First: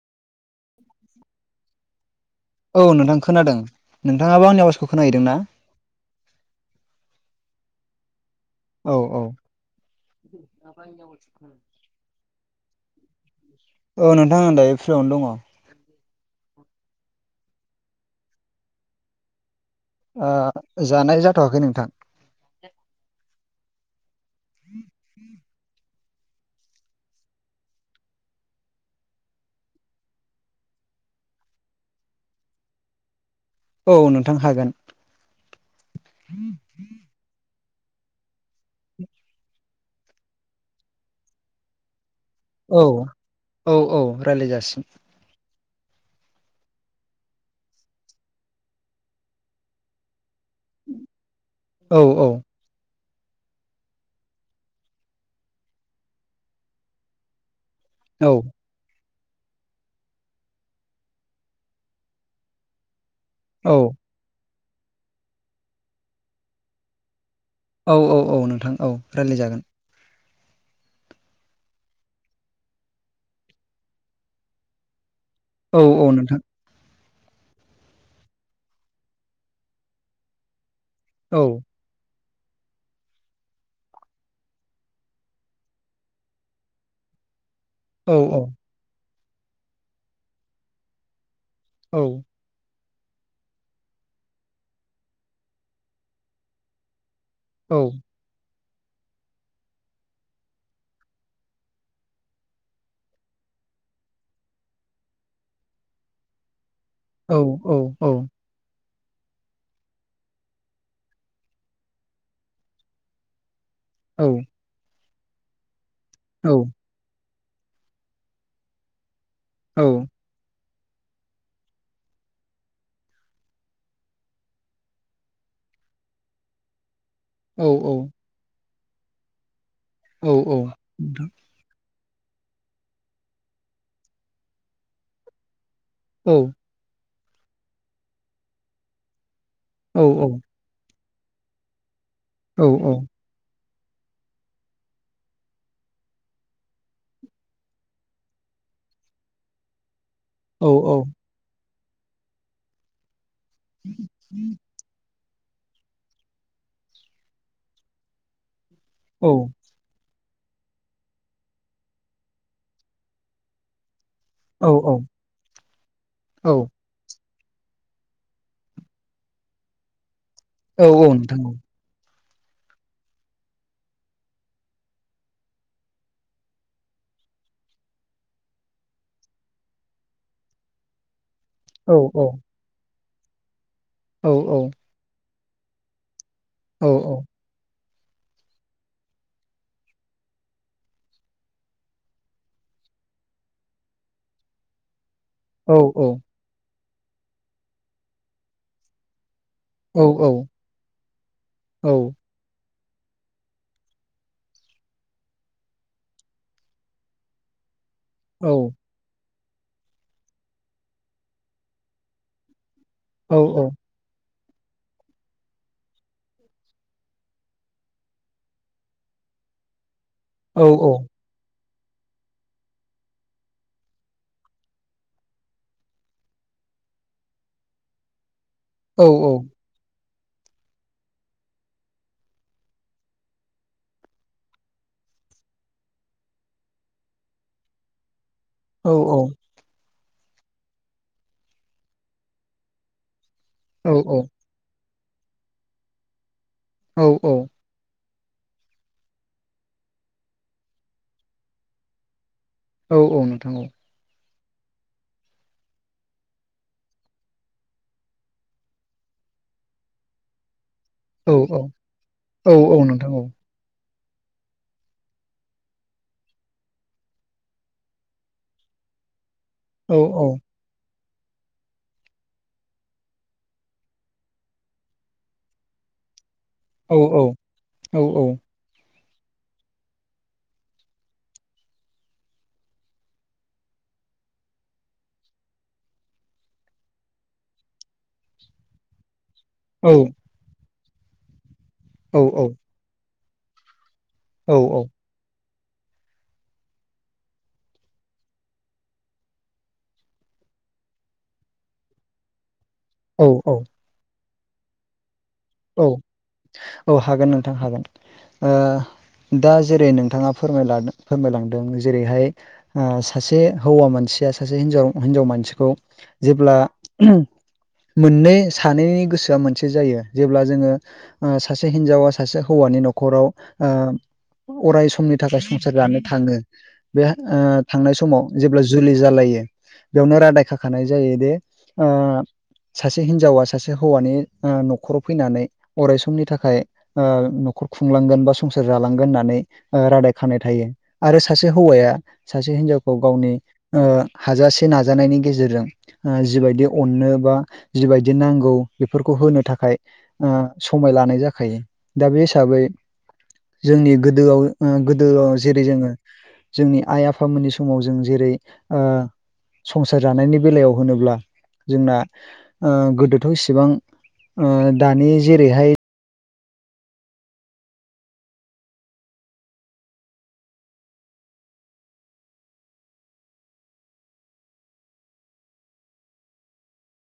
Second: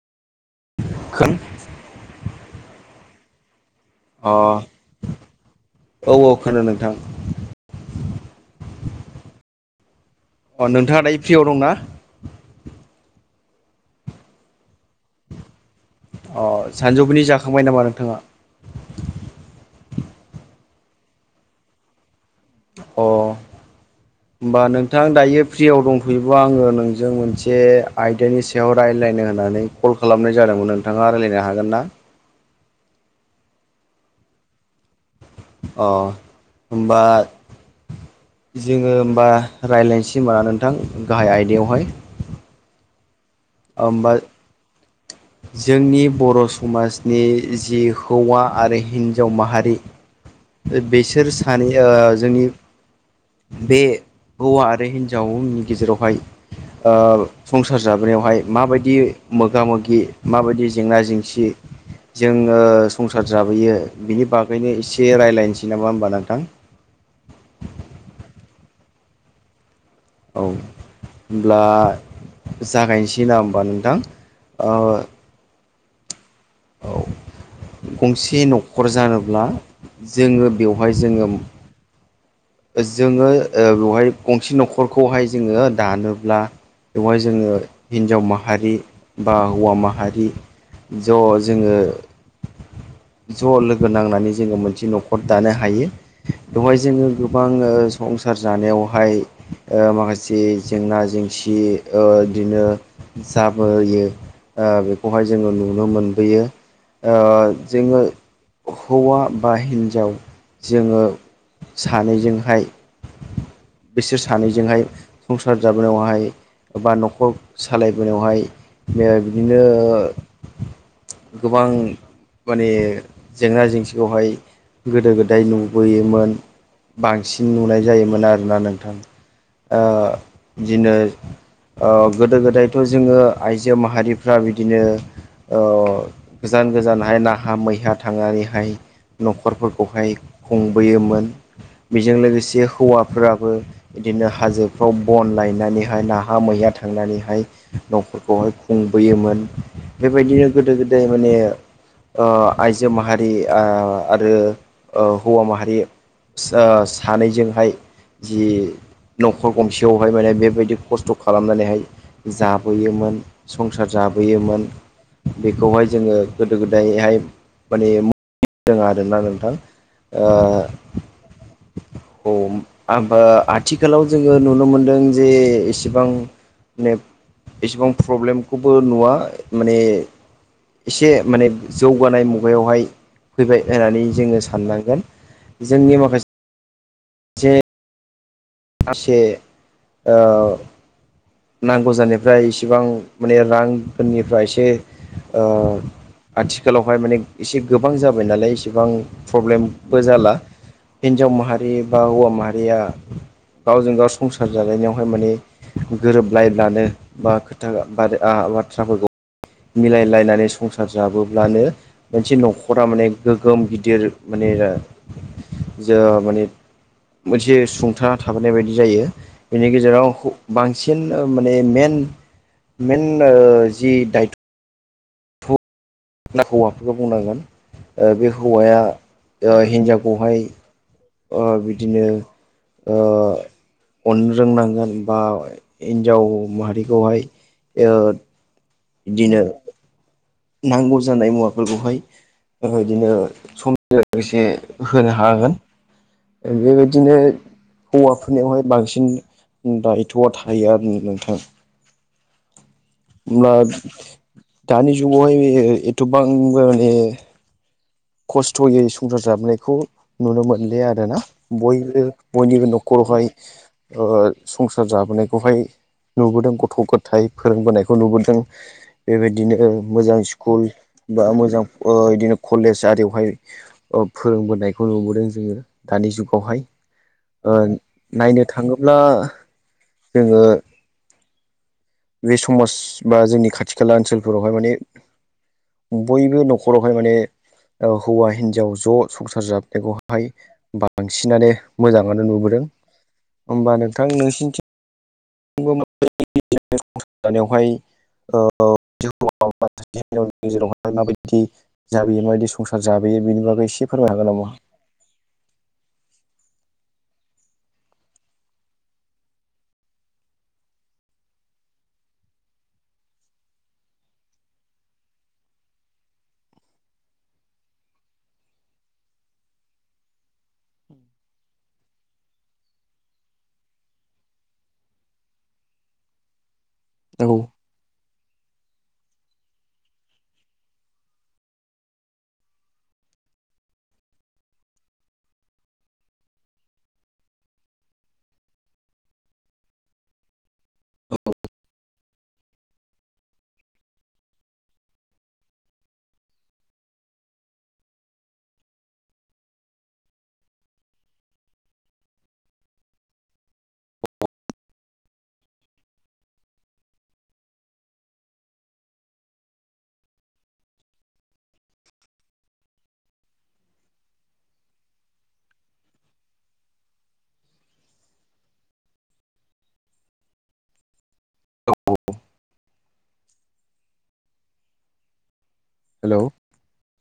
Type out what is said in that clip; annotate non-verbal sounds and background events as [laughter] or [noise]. खोन औ नोंथां खोनादों अ नोंथाङाबो आंनि आवाजखौ खोनाहैदों ना? औ औ खोनादों नोंथां। औ औ अ नोंथाङा दायो फ्रियाव दंना? औ नोंथां आं दायो फ्रिआवनो दङ। अ सानजौफुनि जाखांबाय नामा नोंथाङा? ओ जानाय जाथ'वाखै नोंथां। अ होमबा नोंथां दायो फ्रियाव दं थयोबा आङो नोंजों मोनसे आयदानि सायाव रायलायनो होननानै कल खालामनाय जादोंमोन नोंथांङा रायलायनो हागोन ना? औ नोंथां हागोन। अ होमबा जोङो होमबा रायज्लायनोसै होमबा नोंथां गाहाय आयदायावहाय। औ औ औ होमबा रायलायजासिम। जोंनि बर' समाजनि जि हौवा आरो हिन्जाव माहारि बिसोर सानै औ ओ औ जोंनि बे हौवा आरो हिन्जावनि गेजेरावहाय ओ संसार औ जाबोनायावहाय माबायदि मोगा मोगि माबायदि जेंना जेंसि जोङो संसार जाबोयो बिनि बागैनो एसे रायलायनोसै नामा होनोमबा नोंथां? औ औ औ नोंथां औ रायलायजागोन। औ होमब्ला जागायनोसै ना होनबा नोंथां ओ औ औ नोंथां। औ गंसे न'खर जानोब्ला जोङो बेवहाय जोङो औ जोङो बेवहाय गंसे न'खरखौहाय जोङो दानोब्ला बेवहाय जोङो औ हिन्जाव औ माहारि बा हौवा माहारि ज' जोङो औ ज' लोगो नांनानै जोङो मोनसे न'खर दानो हायो बेवहाय जोङो गोबां औ ओ सं सार जानायावहाय ओ माखासे जेंना जेंसि ओ इदिनो जाबोयो ओ बेखौहाय जोङो नुनो मोनबोयो। ओ औ जोङो औ हौवा बा हिन्जाव जोङो सानैजोंहाय बिसोर सानैजोंहाय संसार जाबोनायावहाय औ बा न'खर सालायबोनायावहाय ओ बिदिनो औ नोंथां ओ गोबां माने जेंना जेंसिखौहाय गोदो गोदाय नुबोयोमोन। बांसिन औ नुनाय जायोमोन आरोना नोंथां औ बिदिनो ओ गोदो गोदायथ' जोङो आइजो माहारिफ्रा बिदिनो ओ गोजान गोजानहाय नाहा मैहा थांनानैहाय औ न'खरफोरखौहाय। खुंबोयोमोन बेजों लोगोसे हौवाफोराबो। बिदिनो हाजोफ्राव बन लायनानैहाय नाहा मैया थांनानैहाय। न'फोरखौहाय खुंबोयोमोन बेबायदिनो औ गोदो गोदाय माने ओ आइजो माहारि ओ आरो हौवा माहारि। सा सानैजोंहाय जि औ न'खर गंसे। जवहाय माने बेबायदि खस्थ' खालामनानैहाय जाबोयोमोन। संसार जाबोयोमोन बेखौहाय जोङो गोदो गोदायहाय। माने रोङा आर ना नोंथां [unintelligible] औ औ नोंथां औ। औ आथिखालाव जोङो नुनो मोनदों जे एसेबां माने एसेबां प्रब्लेमखौबो नुवा माने एसे माने नोंथां औ जौगानाय मुगायावहाय फैबाय होननानै औ जोङो औ साननांगोन जोंनि माखासे औ औ जे आसे ओ नांगौ जानिफ्राय इसेबां माने रांफोरनिफ्राय एसे औ औ आथिखालावहाय माने एसे गोबां जाबाय नालाय एसेबां प्रब्लेम औ बो औ जाला हिन्जाव माहारि औ बा हौवा माहारिया गावजों गाव संसार जालायनायावहाय माने गोरोबलायबानो बा खोथा औ बाथ्राफोरखौ मिलायलायनानै संसार जाबोब्लानो मोनसे न'खरा माने औ गोग्गोम गिदिर माने जो माने मोनसे सुंथाना थाबोनाय बायदि जायो बेनि गेजेराव औ बांसिन माने मेन मेन जि दायथ' ना हौवाफोरखौ बुंनांगोन बे हौवाया हिनजावखौहाय ओ बिदिनो ओ अननो रोंनांगोन बा हिन्जाव माहारिखौहाय ओ औ औ नांगौ जानाय मुवाफोरखौहाय बिदिनो समजों लोगोसे होनो हागोन बेबायदिनो हौवाफोरनियावहाय बांसिन दायथ'आ थायो आरो नोंथां औ औ नोंथां होनब्ला दानि जुग जुगावहाय एथ'बां म माने खस्थ'यै संसार जाबोनायखौ नुनो मोनलिया आरो आरोना औ औ बयबो औ बयनिबो औ नोंथां औ न'खरावहाय ओ संसार जाबोनायखौहाय नुबोदों गथ' गथाय फोरोंबोनायखौ नुबोदों बेबायदिनो औ मोजां स्कुल बा मोजां बिदिनो कलेज जारिवहाय फोरोंबोनायखौ नुबोदों जोङो दानि जुगावहाय औ ओ औ नायनो थाङोब्ला जोङो बे समाज बा जोंनि खाथि खाला ओनसोलफोरावहाय माने बयबो न'खरावहाय माने हौवा हिनजाव ज' संसार जाबोनायखौहाय बांसिनानो औ मोजाङानो नुबोदों होमबा नोंथां नोंसिनिथि [unintelligible] मास जानायावहाय [unintelligible] गेजेरावहाय माबायदि जाबोयो माबायदि स जाबोयो औ बिनि बागै एसे फोरमाय हागोन नामा औ औ हागोन नोंथां हागोन ओ दा जेरै नोंथाङा फोरमायलादों फोरमायलांदों जेरैहाय सासे हौवा मानसिया सासे हिन्जाव हिन्जाव मानसिखौ जेब्ला मोननै सानैनि गोसोआ मोनसे जायो जेब्ला जोङो सासे हिन्जावा सासे हौवानि न'खराव अराय समनि थाखाय संसार जानो थाङो बे औ थांनाय समाव जेब्ला जुलि जालायो बेयावनो रादाय खाखानाय जायोदि सासे हिनजावा सासे हौवानि न'खराव फैनानै अराय समनि थाखाय न'खर खुंलांगोन बा संसार जालांगोन होननानै रादाय खानाय थायो आरो सासे हौवाया सासे हिनजावखौ गावनि हाजासे नाजानायनि गेजेरजों जिबायदि अननो बा जिबायदि नांगौ बेफोरखौ होनो थाखाय समाय लानाय जाखायो दा बे हिसाबै जोंनि गोदोआव गोदोआव जेरै जोङो जोंनि आइ आफामोननि समाव जों जेरै संसार जानायनि बेलायाव होनोब्ला जोंना गोदोथ' इसेबां दानि जेरैहाय औ हेल'